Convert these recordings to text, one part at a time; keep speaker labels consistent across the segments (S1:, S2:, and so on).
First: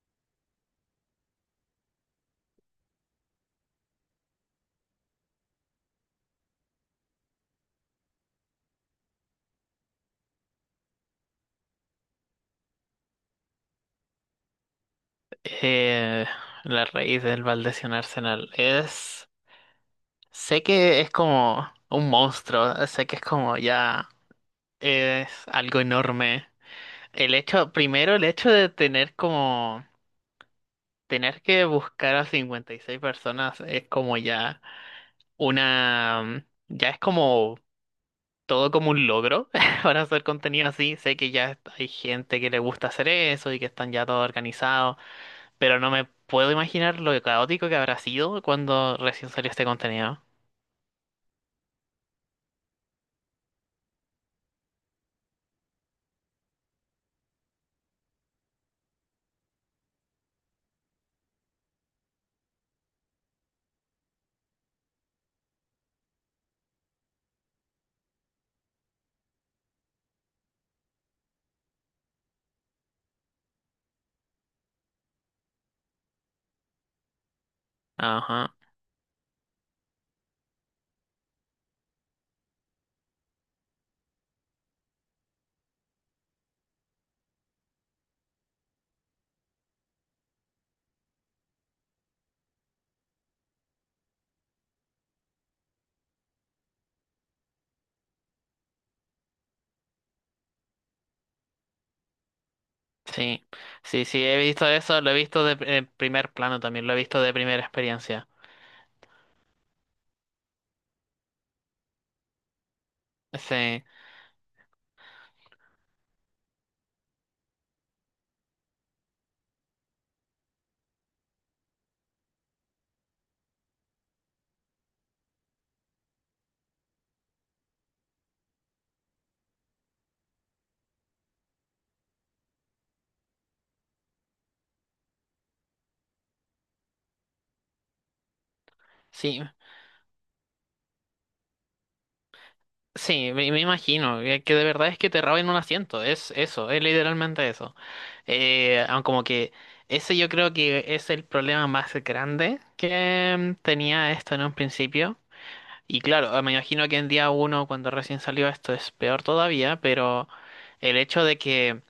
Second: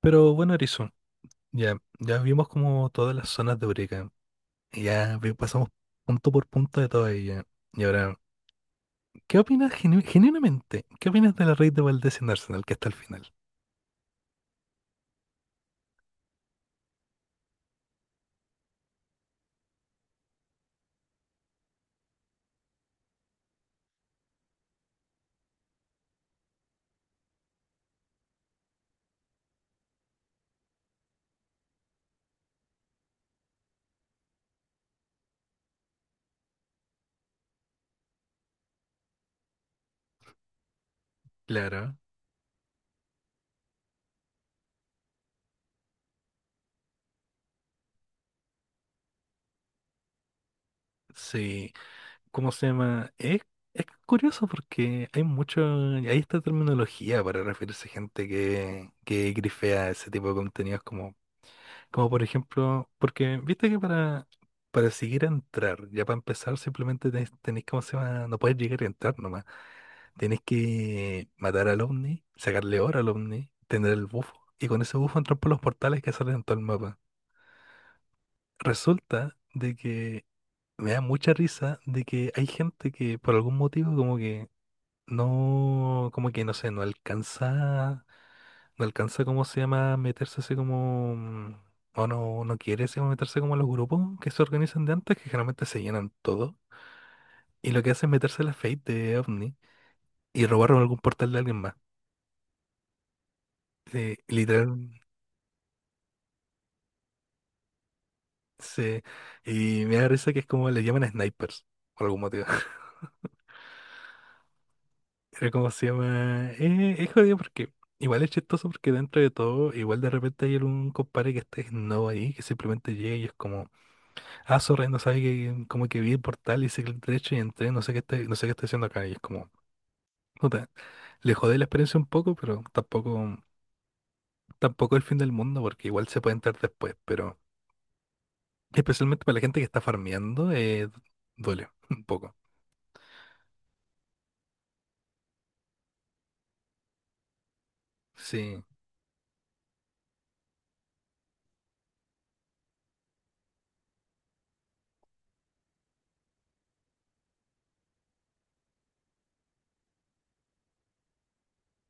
S1: Pero bueno, Erizo, ya vimos como todas las zonas de Eureka. Pasamos punto por punto de todas ellas. Y ahora, ¿qué opinas genuinamente? ¿Qué opinas de la raid de Valdés en Arsenal que está al final?
S2: Eh, la raíz del Valdez y Arsenal es... Sé que es como un monstruo, sé que es como ya es algo enorme. El hecho, primero el hecho de tener como... Tener que buscar a 56 personas es como ya una... Ya es como todo como un logro para hacer contenido así. Sé que ya hay
S1: Claro,
S2: gente que le gusta hacer eso y que están ya todos organizados. Pero no me puedo imaginar lo caótico que habrá sido cuando recién salió este contenido.
S1: sí. ¿Cómo se llama? Es curioso porque hay mucho, hay esta terminología para referirse a gente que grifea ese tipo de contenidos como. Como por ejemplo, porque viste que para seguir a entrar, ya para empezar, simplemente tenés, ¿cómo se llama? No puedes llegar y entrar nomás. Tenés que matar al ovni, sacarle oro al ovni, tener el bufo. Y con ese bufo entran por los portales que salen en todo el mapa.
S2: Ajá,
S1: Resulta de que me da mucha risa de que hay gente que por algún motivo como que no sé, no alcanza. No alcanza, ¿cómo se llama? Meterse así como... o no, no quiere así como meterse como a los grupos que se organizan de antes, que generalmente se llenan todo. Y lo que hace es meterse a la Fate de OVNI y robar algún portal de alguien más.
S2: sí, sí, sí, he visto
S1: Literal,
S2: eso, lo he visto en primer plano también, lo he visto de primera experiencia.
S1: se... Y me da risa que es como le llaman snipers, por algún motivo.
S2: Sí,
S1: Pero como se llama... es jodido porque... Igual es chistoso porque dentro de todo, igual de repente hay algún compadre que esté no ahí, que simplemente llega y es como... Ah, sorry, no sabía que como que vi el portal y el derecho y entré, no sé qué está, no sé qué está haciendo acá. Y es como, puta, le jodé la experiencia un poco, pero tampoco, tampoco el fin del mundo, porque igual se puede entrar después, pero especialmente para la
S2: sí,
S1: gente que está farmeando, duele un poco.
S2: sí, me imagino que de verdad es que te roben un asiento, es eso, es literalmente eso.
S1: Sí,
S2: Aun como que ese yo creo que es el problema más grande que tenía esto en un principio. Y claro, ah, me imagino que en día uno, cuando recién salió esto, es peor todavía, pero el hecho de que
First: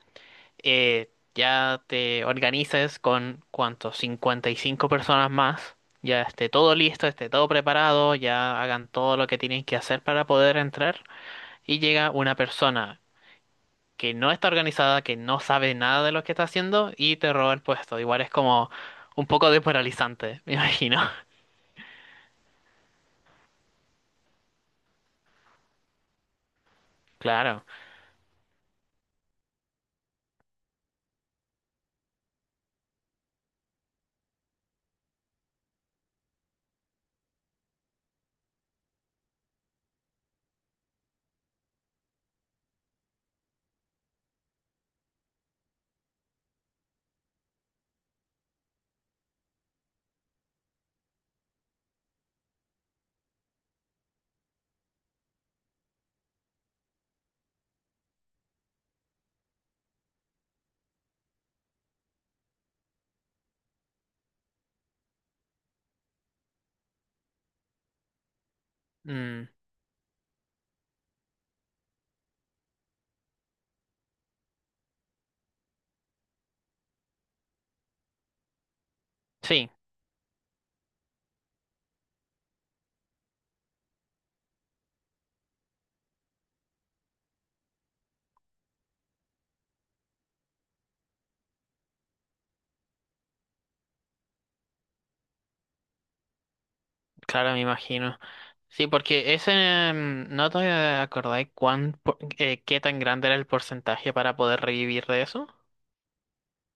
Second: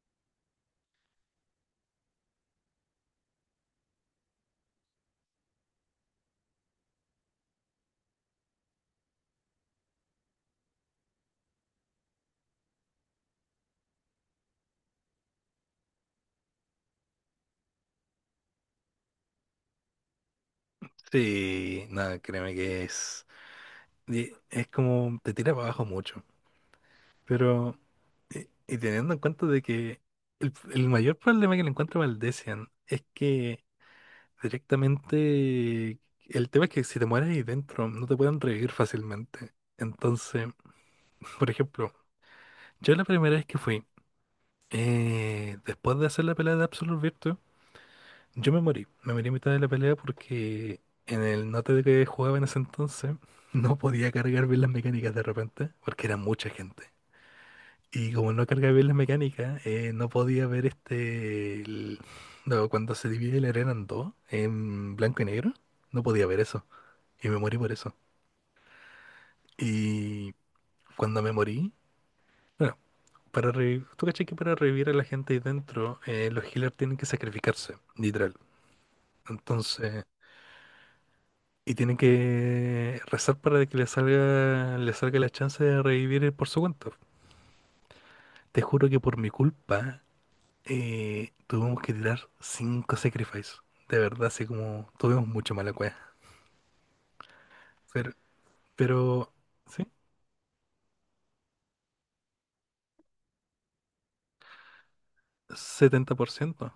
S2: ya te organices con, ¿cuánto? 55 personas más, ya esté todo listo, esté todo preparado, ya hagan todo lo que tienen que hacer para poder entrar, y llega una persona que no está organizada, que no sabe nada de lo que está haciendo, y te roba el puesto. Igual es como un poco desmoralizante, me imagino.
S1: sí, nada, créeme que es, y es como, te tira para abajo mucho,
S2: Claro.
S1: pero, y teniendo en cuenta de que el mayor problema que le encuentro a Valdecian es que directamente, el tema es que si te mueres ahí dentro, no te pueden revivir fácilmente. Entonces, por ejemplo, yo la primera vez que fui, después de hacer la pelea de Absolute Virtue, yo me morí. Me morí a mitad de la pelea porque en el note de que jugaba en ese entonces, no podía cargar bien las mecánicas de repente, porque era mucha gente. Y como no cargaba bien las mecánicas, no podía ver este... no, cuando se divide la arena en dos, en blanco y negro, no podía ver eso. Y me morí por eso.
S2: Mm,
S1: Y cuando me morí, bueno, tú cachai que para revivir a la gente ahí dentro, los healers tienen que sacrificarse, literal.
S2: sí,
S1: Entonces, y tienen que rezar para que le salga la chance de revivir por su cuenta. Te juro que por mi culpa, tuvimos que tirar 5 sacrifices. De verdad, así como tuvimos mucho mala cueva.
S2: claro, me
S1: Pero,
S2: imagino. Sí,
S1: pero,
S2: porque ese,
S1: ¿sí?
S2: mm, no te acordáis qué tan grande era el porcentaje para poder revivir de eso.
S1: 70%.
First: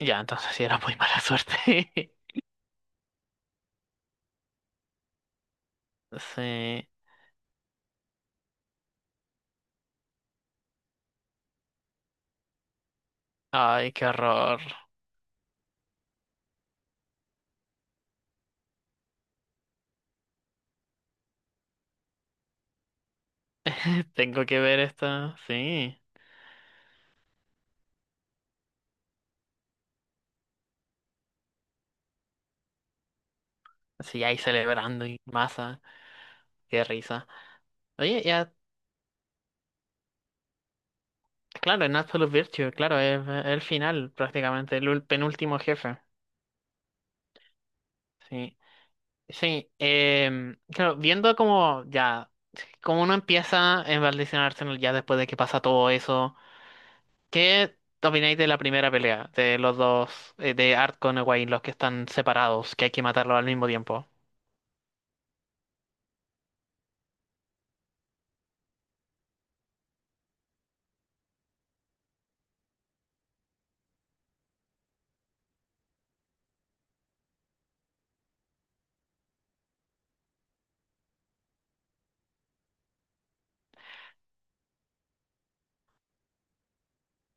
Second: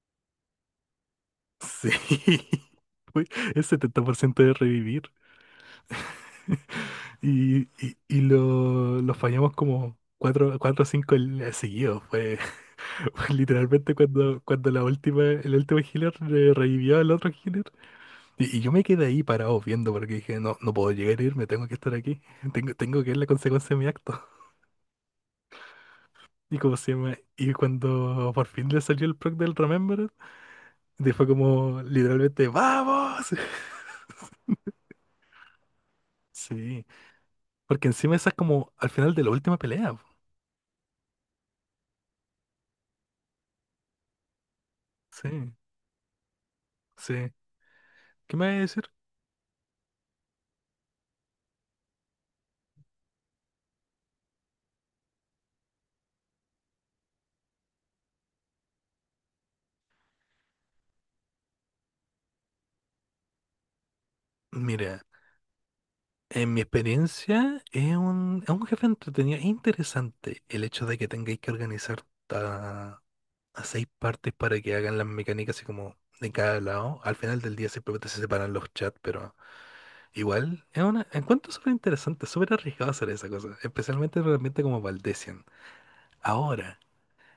S2: Ya, entonces sí era muy mala
S1: Sí.
S2: suerte.
S1: Uy, es 70% de revivir.
S2: Sí.
S1: Y lo fallamos como cuatro o cinco seguidos. Fue, fue
S2: Ay,
S1: literalmente
S2: qué horror.
S1: cuando la última, el último healer revivió al otro healer. Y yo me quedé ahí parado viendo porque dije, no, no puedo llegar a irme, tengo que estar aquí. Tengo que ver la consecuencia de mi acto.
S2: Tengo que ver esto. Sí.
S1: Y como se llama, y cuando por fin le salió el proc del Remember, fue como literalmente, ¡vamos!
S2: Sí, ahí celebrando y masa. Qué
S1: Sí,
S2: risa.
S1: porque encima
S2: Oye,
S1: esa es
S2: ya,
S1: como al final de la última pelea, po.
S2: claro, en Absolute Virtue, claro, es el final prácticamente,
S1: Sí,
S2: penúltimo jefe.
S1: sí. ¿Qué me vas
S2: Sí.
S1: a decir?
S2: Sí, claro, viendo como ya, como uno empieza en Valdición Arsenal ya después de que pasa todo eso, ¿qué opináis de la primera pelea de los dos, de Art con Egwene, los que están separados, que hay que matarlos al mismo tiempo?
S1: Mira, en mi experiencia es es un jefe entretenido. Es interesante el hecho de que tengáis que organizar a, a 6 partes para que hagan las mecánicas así como de cada lado. Al final del día simplemente se separan los chats, pero igual es una, encuentro súper interesante, súper arriesgado hacer esa cosa, especialmente realmente como Valdecian. Ahora,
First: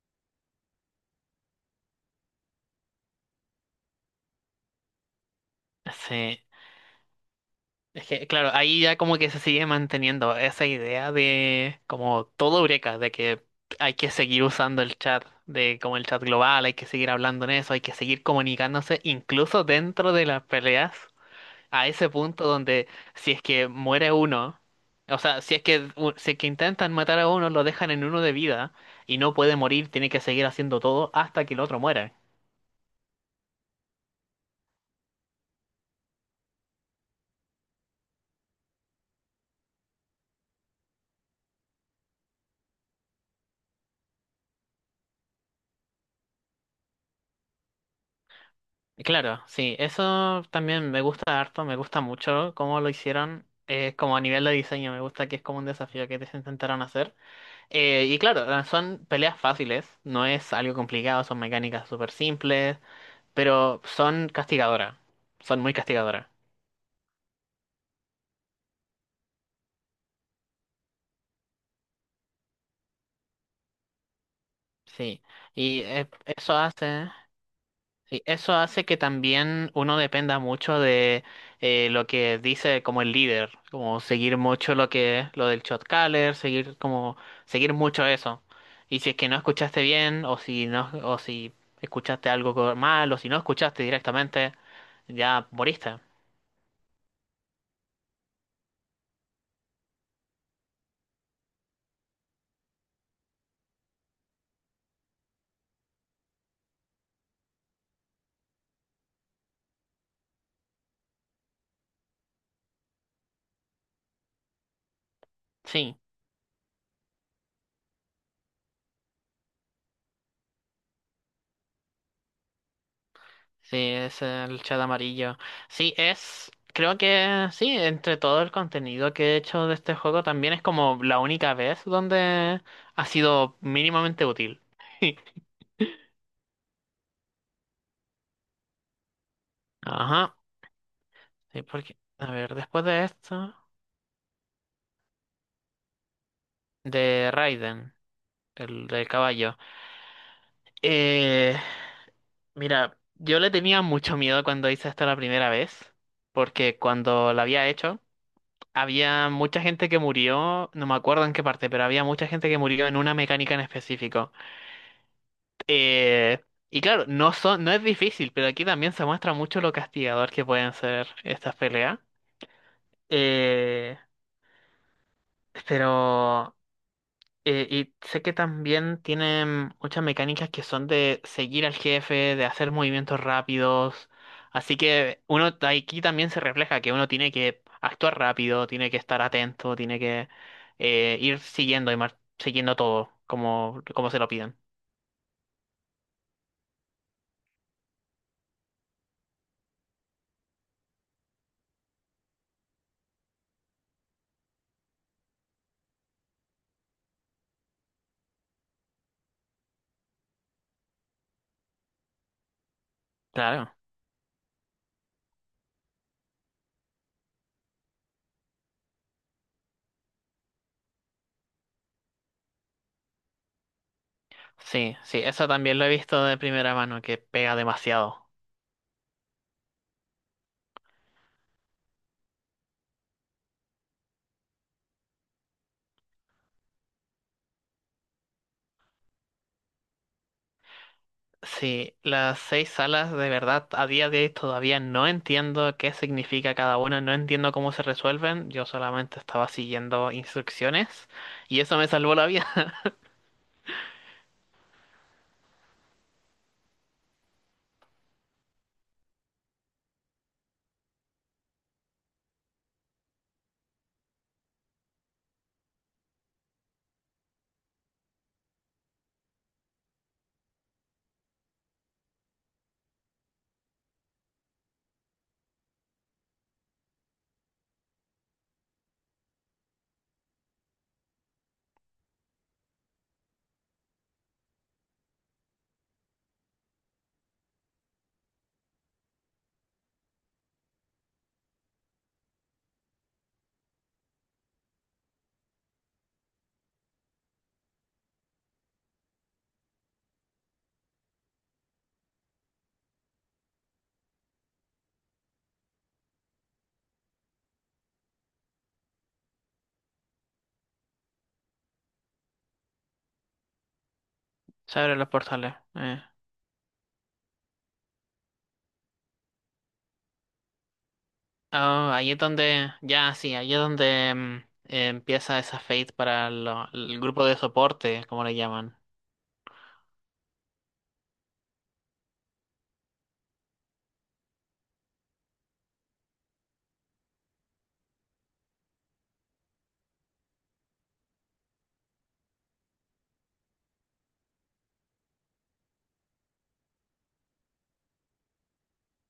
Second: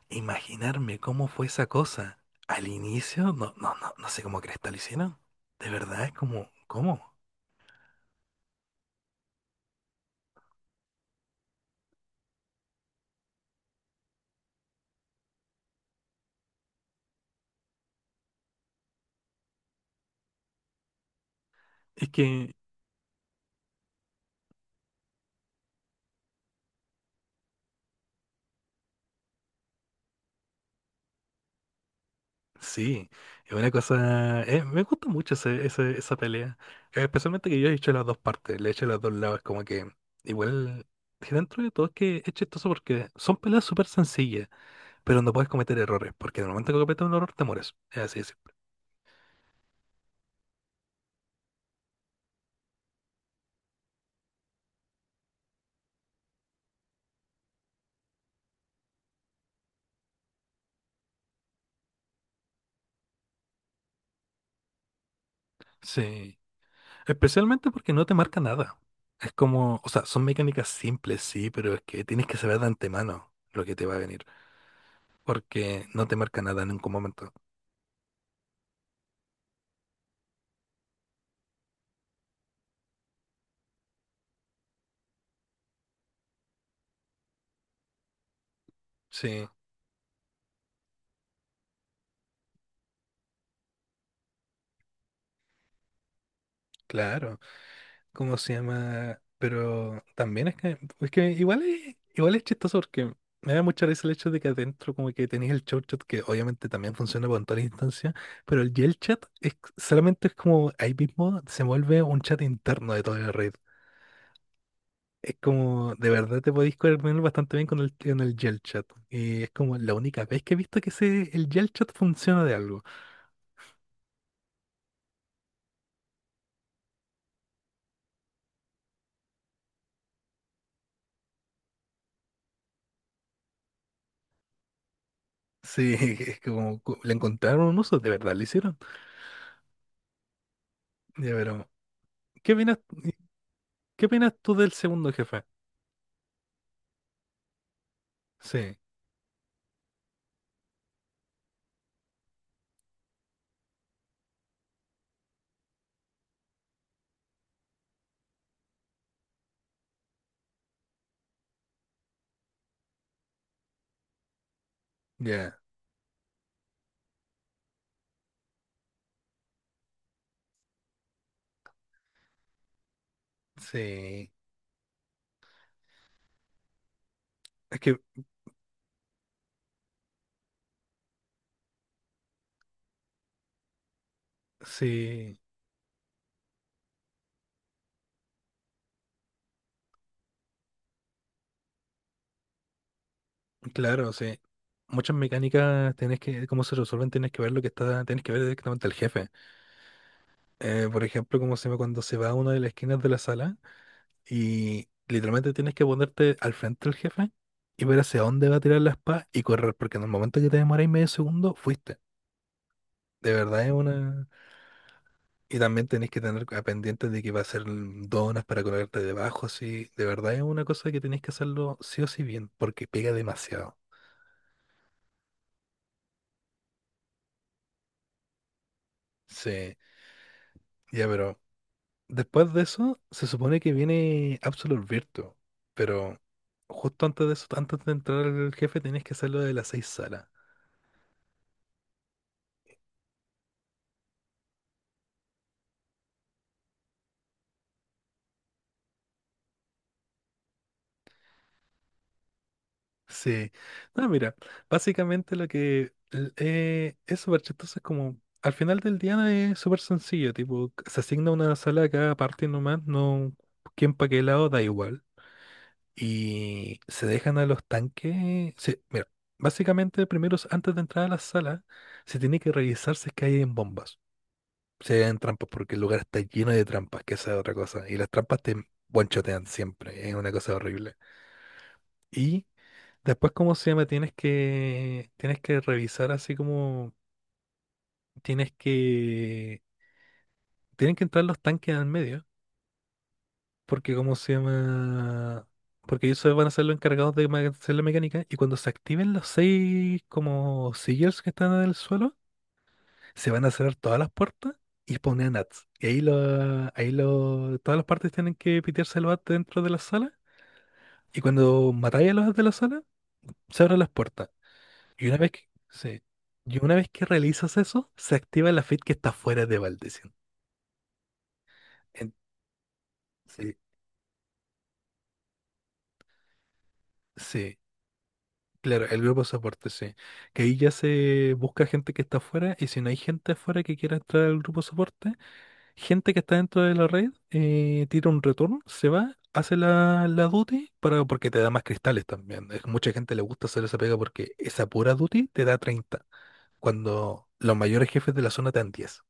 S1: imaginarme cómo fue esa cosa al inicio, no sé cómo cresta lo hicieron. De verdad, es
S2: Sí.
S1: como, ¿cómo?
S2: Es que, claro, ahí ya como que se sigue manteniendo esa idea de como todo Eureka, de que hay que seguir usando el chat, de como el chat global, hay que seguir hablando en eso, hay que seguir comunicándose incluso dentro de las peleas, a ese
S1: Es
S2: punto
S1: que
S2: donde si es que muere uno, o sea, si es que intentan matar a uno, lo dejan en uno de vida y no puede morir, tiene que seguir haciendo todo hasta que el otro muera.
S1: sí, es una cosa. Me gusta mucho esa pelea. Especialmente que yo he hecho las dos partes, le he hecho los dos lados. Como que igual, que dentro de todo es que es chistoso porque son peleas súper sencillas, pero no puedes cometer errores, porque en el momento que cometes un error te mueres. Es así de simple.
S2: Y claro, sí, eso también me gusta harto, me gusta mucho cómo lo hicieron. Eh, como a nivel de diseño, me gusta que es como un desafío que te intentaron hacer. Y claro, ah, son peleas fáciles, no es algo complicado, son mecánicas súper simples, pero son castigadoras, son muy castigadoras.
S1: Sí, especialmente porque no te marca nada. Es como, o sea, son mecánicas simples, sí, pero es que tienes que saber de antemano lo que te va a venir,
S2: Sí, y
S1: porque no te marca nada en ningún momento.
S2: sí, eso hace que también uno dependa mucho de lo que dice como el líder, como seguir mucho lo que lo del shot caller, seguir mucho eso. Y si es que no
S1: Sí,
S2: escuchaste bien o si escuchaste algo mal o si no escuchaste directamente, ya moriste.
S1: claro. ¿Cómo se llama? Pero también es es que igual es chistoso porque me da mucha risa el hecho de que adentro como que tenéis el show chat que obviamente también funciona con todas las instancias, pero el Yell chat es, solamente es como ahí mismo se vuelve un chat interno de toda la red. Es como,
S2: Sí.
S1: de verdad te podéis coordinar bastante bien con con el Yell chat. Y es como la única vez que he visto que ese, el Yell chat funciona de algo.
S2: Sí, es el chat amarillo. Sí, es. Creo que sí, entre todo el contenido que he hecho de este juego, también es como la única vez donde ha sido mínimamente útil.
S1: Sí, es como le encontraron un uso, de verdad lo hicieron.
S2: Ajá.
S1: Ya,
S2: Sí,
S1: pero,
S2: porque. A
S1: ¿qué
S2: ver,
S1: opinas?
S2: después de esto.
S1: ¿Qué opinas tú del segundo jefe?
S2: De Raiden,
S1: Sí,
S2: el del caballo. Eh. Mira, yo le tenía mucho miedo cuando hice esto la primera vez, porque cuando lo había hecho. Había mucha gente que murió, no me acuerdo en qué parte, pero había mucha gente que murió en una mecánica en específico.
S1: ya,
S2: Eh, y claro, no son, no es difícil, pero aquí también se muestra mucho lo castigador que pueden ser estas peleas. Eh,
S1: sí.
S2: pero
S1: Es
S2: y
S1: que,
S2: sé que también tienen muchas mecánicas que son de seguir al jefe, de hacer movimientos rápidos. Así que
S1: sí,
S2: aquí también se refleja que uno tiene que actuar rápido, tiene que estar atento, tiene que ir siguiendo todo como, como
S1: claro,
S2: se lo
S1: sí.
S2: piden.
S1: Muchas mecánicas tenés que, cómo se resuelven, tenés que ver lo que está, tenés que ver directamente al jefe. Por ejemplo, como se llama cuando se va a una de las esquinas de la sala y literalmente tienes que ponerte al frente del jefe y ver hacia dónde va a tirar la espada y correr, porque en el momento que te demoráis medio segundo, fuiste. De verdad es
S2: Claro.
S1: una. Y también tenés que tener a pendiente de que va a ser donas para colgarte debajo, así. De verdad es una cosa que tenés que hacerlo sí o sí bien, porque pega demasiado.
S2: Sí, sí, eso también lo he visto de primera mano, que pega demasiado.
S1: Sí, ya, pero después de eso se supone que viene Absolute Virtue, pero justo antes de eso, antes de entrar al jefe, tenés que hacer lo de las 6 salas.
S2: Sí, las seis salas de verdad a día de hoy todavía no entiendo qué significa cada una, no entiendo cómo se resuelven, yo solamente estaba siguiendo instrucciones y eso me salvó la vida.
S1: Sí. No, mira, básicamente lo que es súper chistoso es como, al final del día no es súper sencillo, tipo, se asigna una sala a cada parte nomás, no, quién pa' qué lado, da igual. Y se dejan a los tanques, sí, mira, básicamente primero, antes de entrar a la sala, se tiene que revisar si es que hay bombas, si hay trampas, porque el lugar está lleno de trampas, que esa es otra cosa, y las trampas te guanchotean siempre, es una cosa horrible. Y después, ¿cómo se llama? Tienes que revisar así como, tienes que, tienen que entrar los tanques al medio, porque ¿cómo se llama? Porque ellos se van a ser los encargados de hacer la mecánica y cuando se activen los 6 como sealers que están en el suelo, se van a cerrar todas las puertas y poner nats. Ahí lo, todas las partes tienen que pitearse el bat dentro de la sala y cuando matáis a los de la sala, se abren las puertas.
S2: Se abren
S1: Y
S2: los
S1: una vez que,
S2: portales.
S1: sí, y una vez que realizas eso, se activa la feed que está fuera de Valdecian.
S2: Ah, ahí
S1: En-
S2: es donde, ya sí, ahí
S1: sí,
S2: es donde empieza esa fate para el grupo de
S1: sí,
S2: soporte, como le llaman.
S1: claro, el grupo de soporte, sí. Que ahí ya se busca gente que está afuera y si no hay gente afuera que quiera entrar al grupo de soporte, gente que está dentro de la red, tira un retorno, se va, hace la duty para, porque te da más cristales también. Mucha gente le gusta hacer esa pega porque esa pura duty te da 30 cuando los mayores jefes de la zona te dan 10.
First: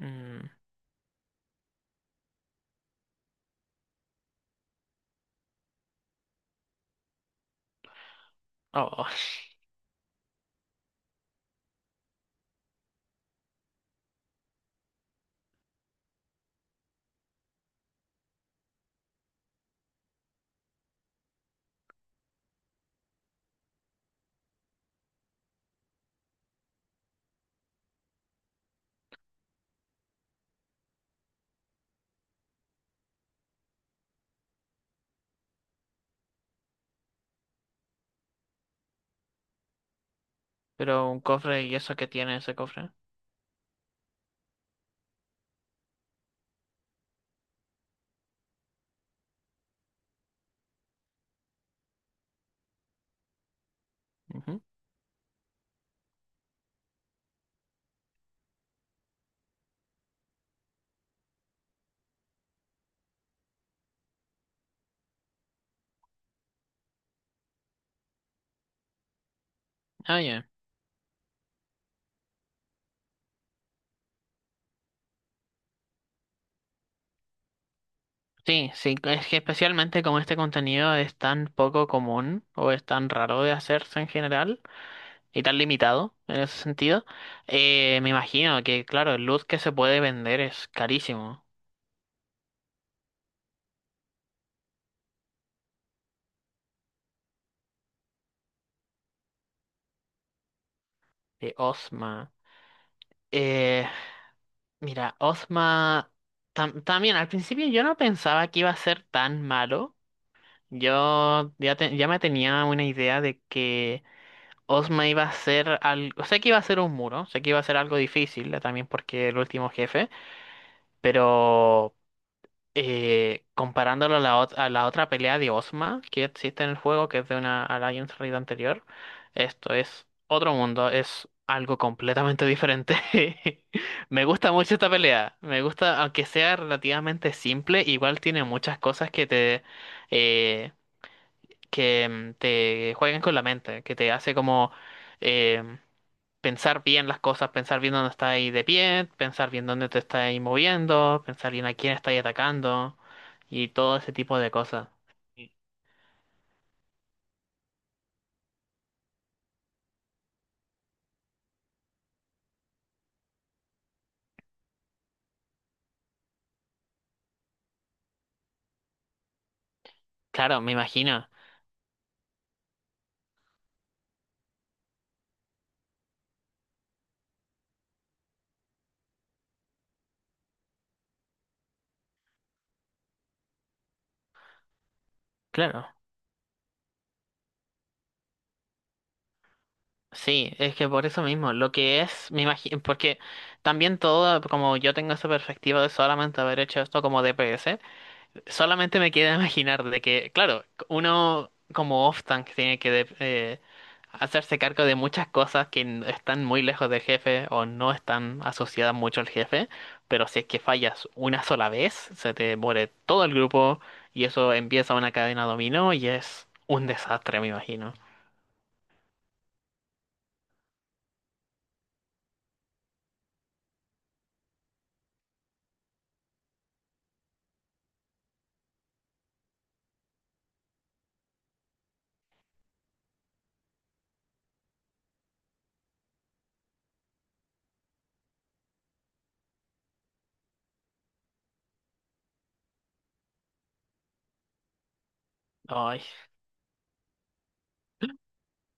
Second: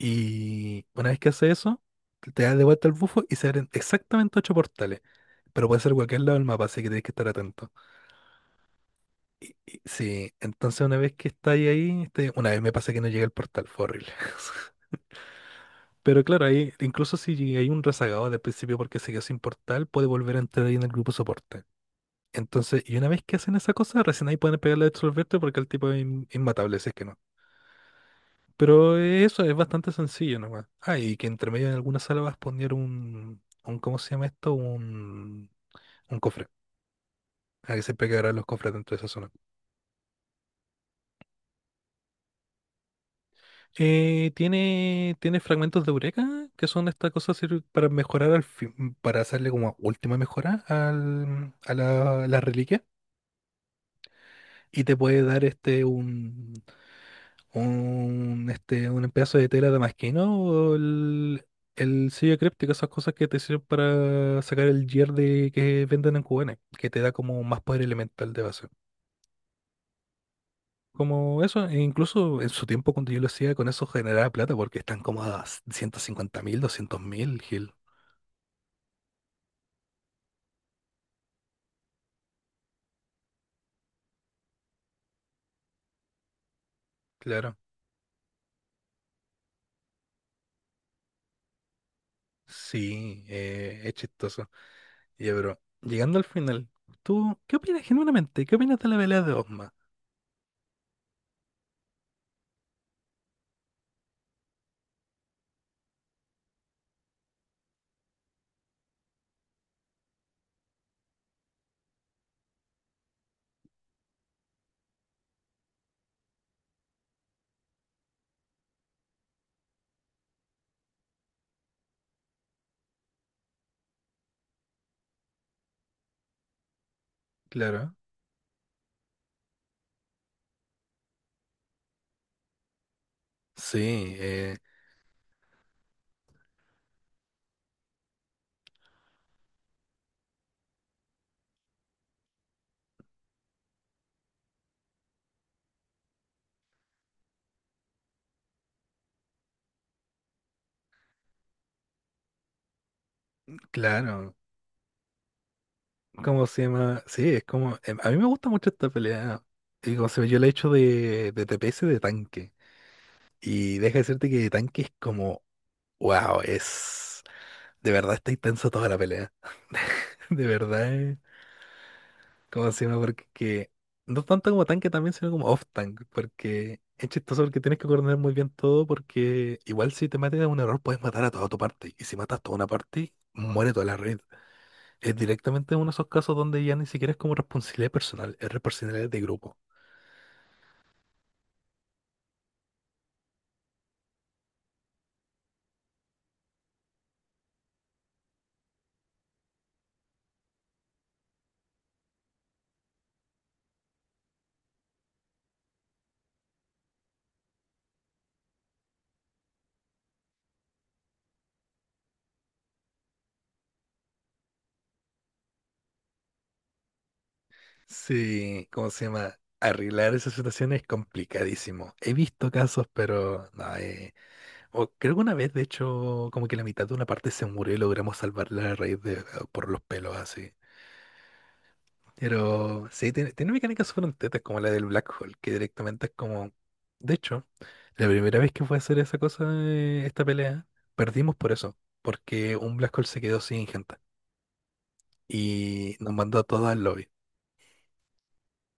S2: Mm.
S1: una vez que hace eso, te das de vuelta al bufo y se abren exactamente 8 portales. Pero puede ser cualquier lado del mapa, así que tienes que estar atento.
S2: Oh,
S1: Sí, entonces una vez que estáis ahí, este, una vez me pasa que no llegué al portal, fue horrible. Pero claro, ahí, incluso si hay un rezagado del principio porque se quedó sin portal, puede volver a entrar ahí en el grupo soporte. Entonces, y una vez que hacen esa cosa, recién ahí pueden pegarle a absolverte porque el tipo es inmatable, si es que no. Pero eso es bastante sencillo nomás. Ah, y que entre medio en alguna sala vas a poner un, ¿cómo se llama esto? Un cofre. Hay que siempre quedarán los cofres dentro de esa zona.
S2: pero un cofre y eso que tiene ese cofre.
S1: Tiene fragmentos de eureka, que son estas cosas para mejorar al fin, para hacerle como última mejora a a la reliquia.
S2: Ujú.
S1: Y te puede dar un pedazo de tela damasquino el sello críptico, esas cosas que te sirven para sacar el gear de, que venden en Cubana, que te da como más poder elemental de base.
S2: Ah, ya.
S1: Como eso, e incluso en su tiempo cuando yo lo hacía, con eso generaba plata porque están como a 150.000, 200.000, Gil.
S2: Sí, sí, es que especialmente como este contenido es tan poco común o es tan raro de hacerse en general y tan limitado en ese sentido,
S1: Claro.
S2: me imagino que, claro, el luz que se puede vender es carísimo.
S1: Sí, es chistoso. Ya, pero llegando al final, ¿tú qué opinas genuinamente? ¿Qué opinas de la pelea de Osma?
S2: De Osma. Eh, mira, Osma también al principio yo no pensaba que iba a ser tan malo. Ya me tenía una idea de que Osma iba a ser algo, sé que iba a ser un muro, sé que iba a ser algo difícil, también porque el último jefe. Pero comparándolo a a la otra pelea de Ozma que existe en el juego, que es de una
S1: Claro.
S2: Alliance Raid anterior, esto es otro mundo, es algo completamente diferente.
S1: Sí,
S2: Me gusta mucho esta pelea, me gusta, aunque sea relativamente simple, igual tiene muchas cosas que eh, que te juegan con la mente, que te hace como... em, pensar bien las cosas, pensar bien dónde está ahí de pie, pensar bien dónde te está ahí moviendo, pensar bien a quién está ahí atacando y todo ese
S1: claro.
S2: tipo de cosas. Y
S1: ¿Cómo se llama? Sí, es como a mí me gusta mucho esta pelea. Y como se ve, yo la he hecho de TPS de tanque. Y deja de decirte que de tanque es como, ¡wow! Es, de verdad está intensa toda la pelea. De
S2: claro, me
S1: verdad,
S2: imagino.
S1: ¿cómo se llama? No tanto como tanque también, sino como off-tank. Porque es chistoso porque tienes que coordinar muy bien todo. Porque igual si te matas en un error, puedes matar a toda tu parte. Y si matas toda una parte, muere toda la red. Es directamente uno
S2: Claro.
S1: de esos casos donde ya ni siquiera es como responsabilidad personal, es responsabilidad de grupo.
S2: Sí, es que por eso mismo, lo que es, me imagino, porque también todo, como yo tengo esa perspectiva de solamente haber hecho esto como DPS. Solamente me queda imaginar de que, claro, uno como off-tank tiene que hacerse cargo de muchas cosas que están muy lejos del jefe o no están asociadas mucho al jefe, pero si es que fallas una sola vez, se te muere todo el grupo y eso empieza una cadena dominó y es un desastre, me imagino.
S1: Sí, ¿cómo se llama? Arreglar esa situación es complicadísimo. He visto casos, pero no, o creo que una vez, de hecho, como que la mitad de una parte se murió y logramos salvarla a raíz de por los pelos así. Pero sí, tiene mecánicas súper tetas como la del Black Hole, que directamente es como. De hecho, la primera vez que fue a hacer esa cosa, esta pelea, perdimos por eso, porque un Black Hole se quedó sin gente y
S2: Ay.
S1: nos mandó a todos al lobby.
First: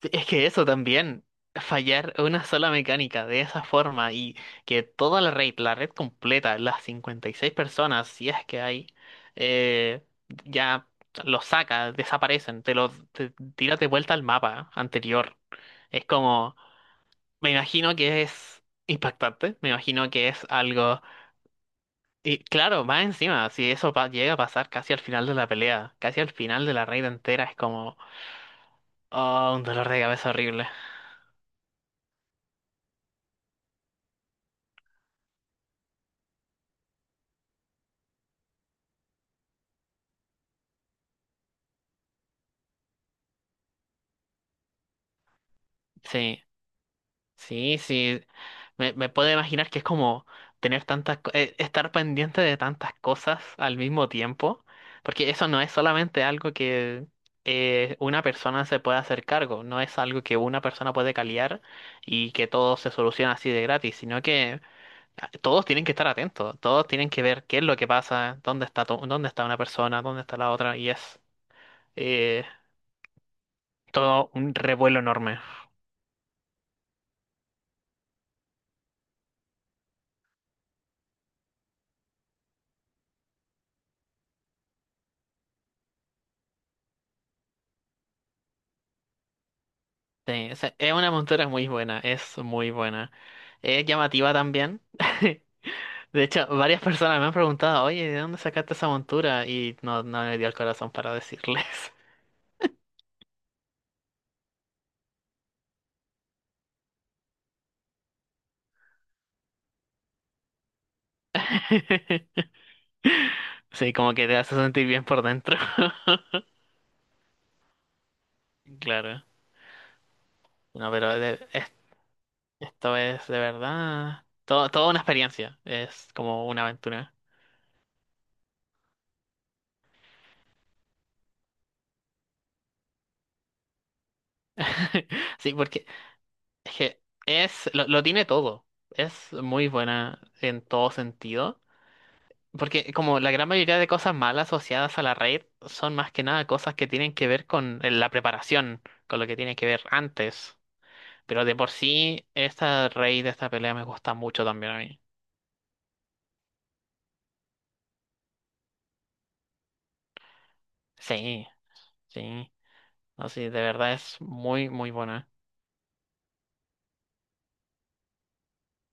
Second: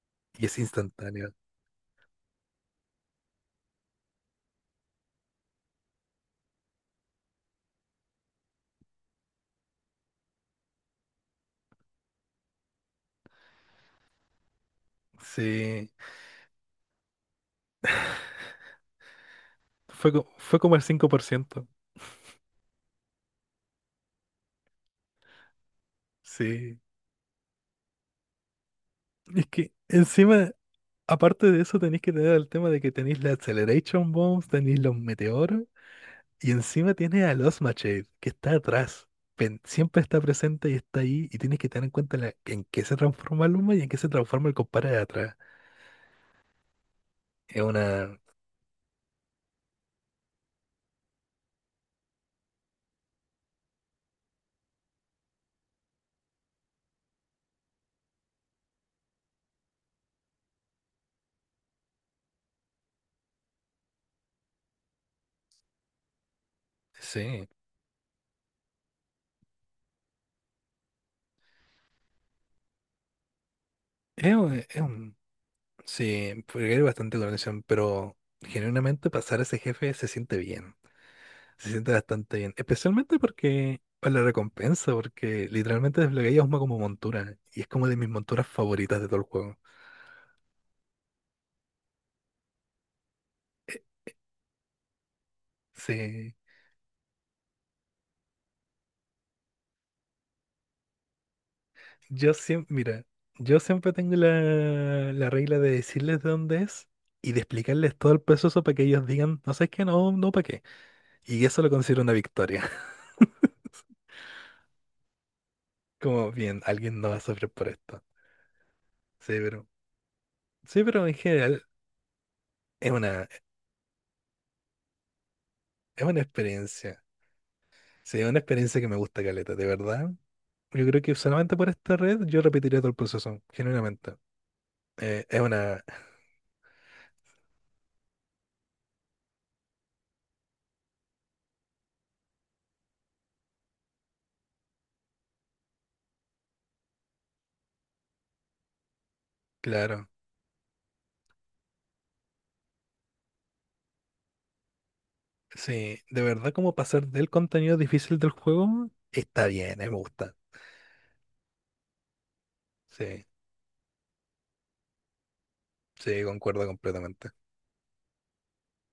S2: Es
S1: Y
S2: que
S1: es
S2: eso también,
S1: instantáneo.
S2: fallar una sola mecánica de esa forma y que toda la red completa, las 56 personas, si es que hay, eh, ya los saca, desaparecen, tira de vuelta al mapa anterior.
S1: Sí.
S2: Es como, me imagino que es impactante, me imagino
S1: Fue,
S2: que es
S1: fue como el
S2: algo...
S1: 5%.
S2: Y claro, más encima, si eso llega a pasar casi al final de la pelea, casi al final de
S1: Sí.
S2: la raid entera, es como,
S1: Es
S2: oh, un
S1: que
S2: dolor de cabeza
S1: encima,
S2: horrible.
S1: aparte de eso, tenéis que tener el tema de que tenéis la Acceleration Bombs, tenéis los meteoros, y encima tienes a los Machete, que está atrás. Siempre está presente y está ahí, y tienes que tener en cuenta en qué se transforma Luma y en qué se transforma el compadre de atrás.
S2: Sí.
S1: Es
S2: Sí,
S1: una...
S2: sí, me puedo imaginar que es como tener tantas, estar pendiente de tantas cosas al mismo tiempo, porque eso no es solamente algo que una persona se puede hacer cargo, no es algo que una persona puede caliar y que todo se soluciona así de gratis, sino que ah, todos tienen que estar atentos, todos tienen que ver
S1: Sí.
S2: qué es lo que pasa, dónde está, dónde está una persona, dónde está la otra, y es eh, todo un
S1: Es
S2: revuelo
S1: un,
S2: enorme.
S1: sí, porque hay bastante coordinación, pero genuinamente pasar a ese jefe se siente bien, se siente bastante bien, especialmente porque por la recompensa, porque literalmente desbloqueas una como montura y es como de mis monturas favoritas de todo el juego.
S2: Sí, o sea, es una montura muy buena. Es llamativa también. De
S1: Sí,
S2: hecho, varias personas me han preguntado, oye, ¿de dónde sacaste esa montura? Y no, no me dio el corazón para decirles.
S1: yo siempre, mira, yo siempre tengo la, la regla de decirles de dónde es y de explicarles todo el proceso para que ellos digan, no sé qué, no, no, para qué. Y eso lo considero una victoria.
S2: Sí, como que te hace sentir bien por dentro.
S1: Como bien, alguien no va a sufrir por esto.
S2: Claro.
S1: Sí, pero, sí,
S2: No,
S1: pero en
S2: pero
S1: general es
S2: esto es
S1: una,
S2: de verdad. Todo, toda una experiencia.
S1: es
S2: Es
S1: una
S2: como una
S1: experiencia.
S2: aventura.
S1: Sí, es una experiencia que me gusta caleta, de verdad. Yo creo que solamente por esta red yo repetiría todo el proceso, genuinamente. Es
S2: Sí,
S1: una,
S2: porque es que es, lo tiene todo. Es muy buena en todo sentido. Porque como la gran mayoría de cosas malas asociadas a la raid son más que nada cosas que tienen que ver con la preparación, con lo que tiene que ver
S1: claro,
S2: antes. Pero de por sí, esta raid, esta pelea me gusta mucho también a mí.
S1: sí, de verdad como pasar del contenido difícil del juego está bien, me gusta.
S2: Sí, sí.
S1: Sí,
S2: No, sí, de verdad es muy, muy buena.
S1: sí, concuerdo completamente.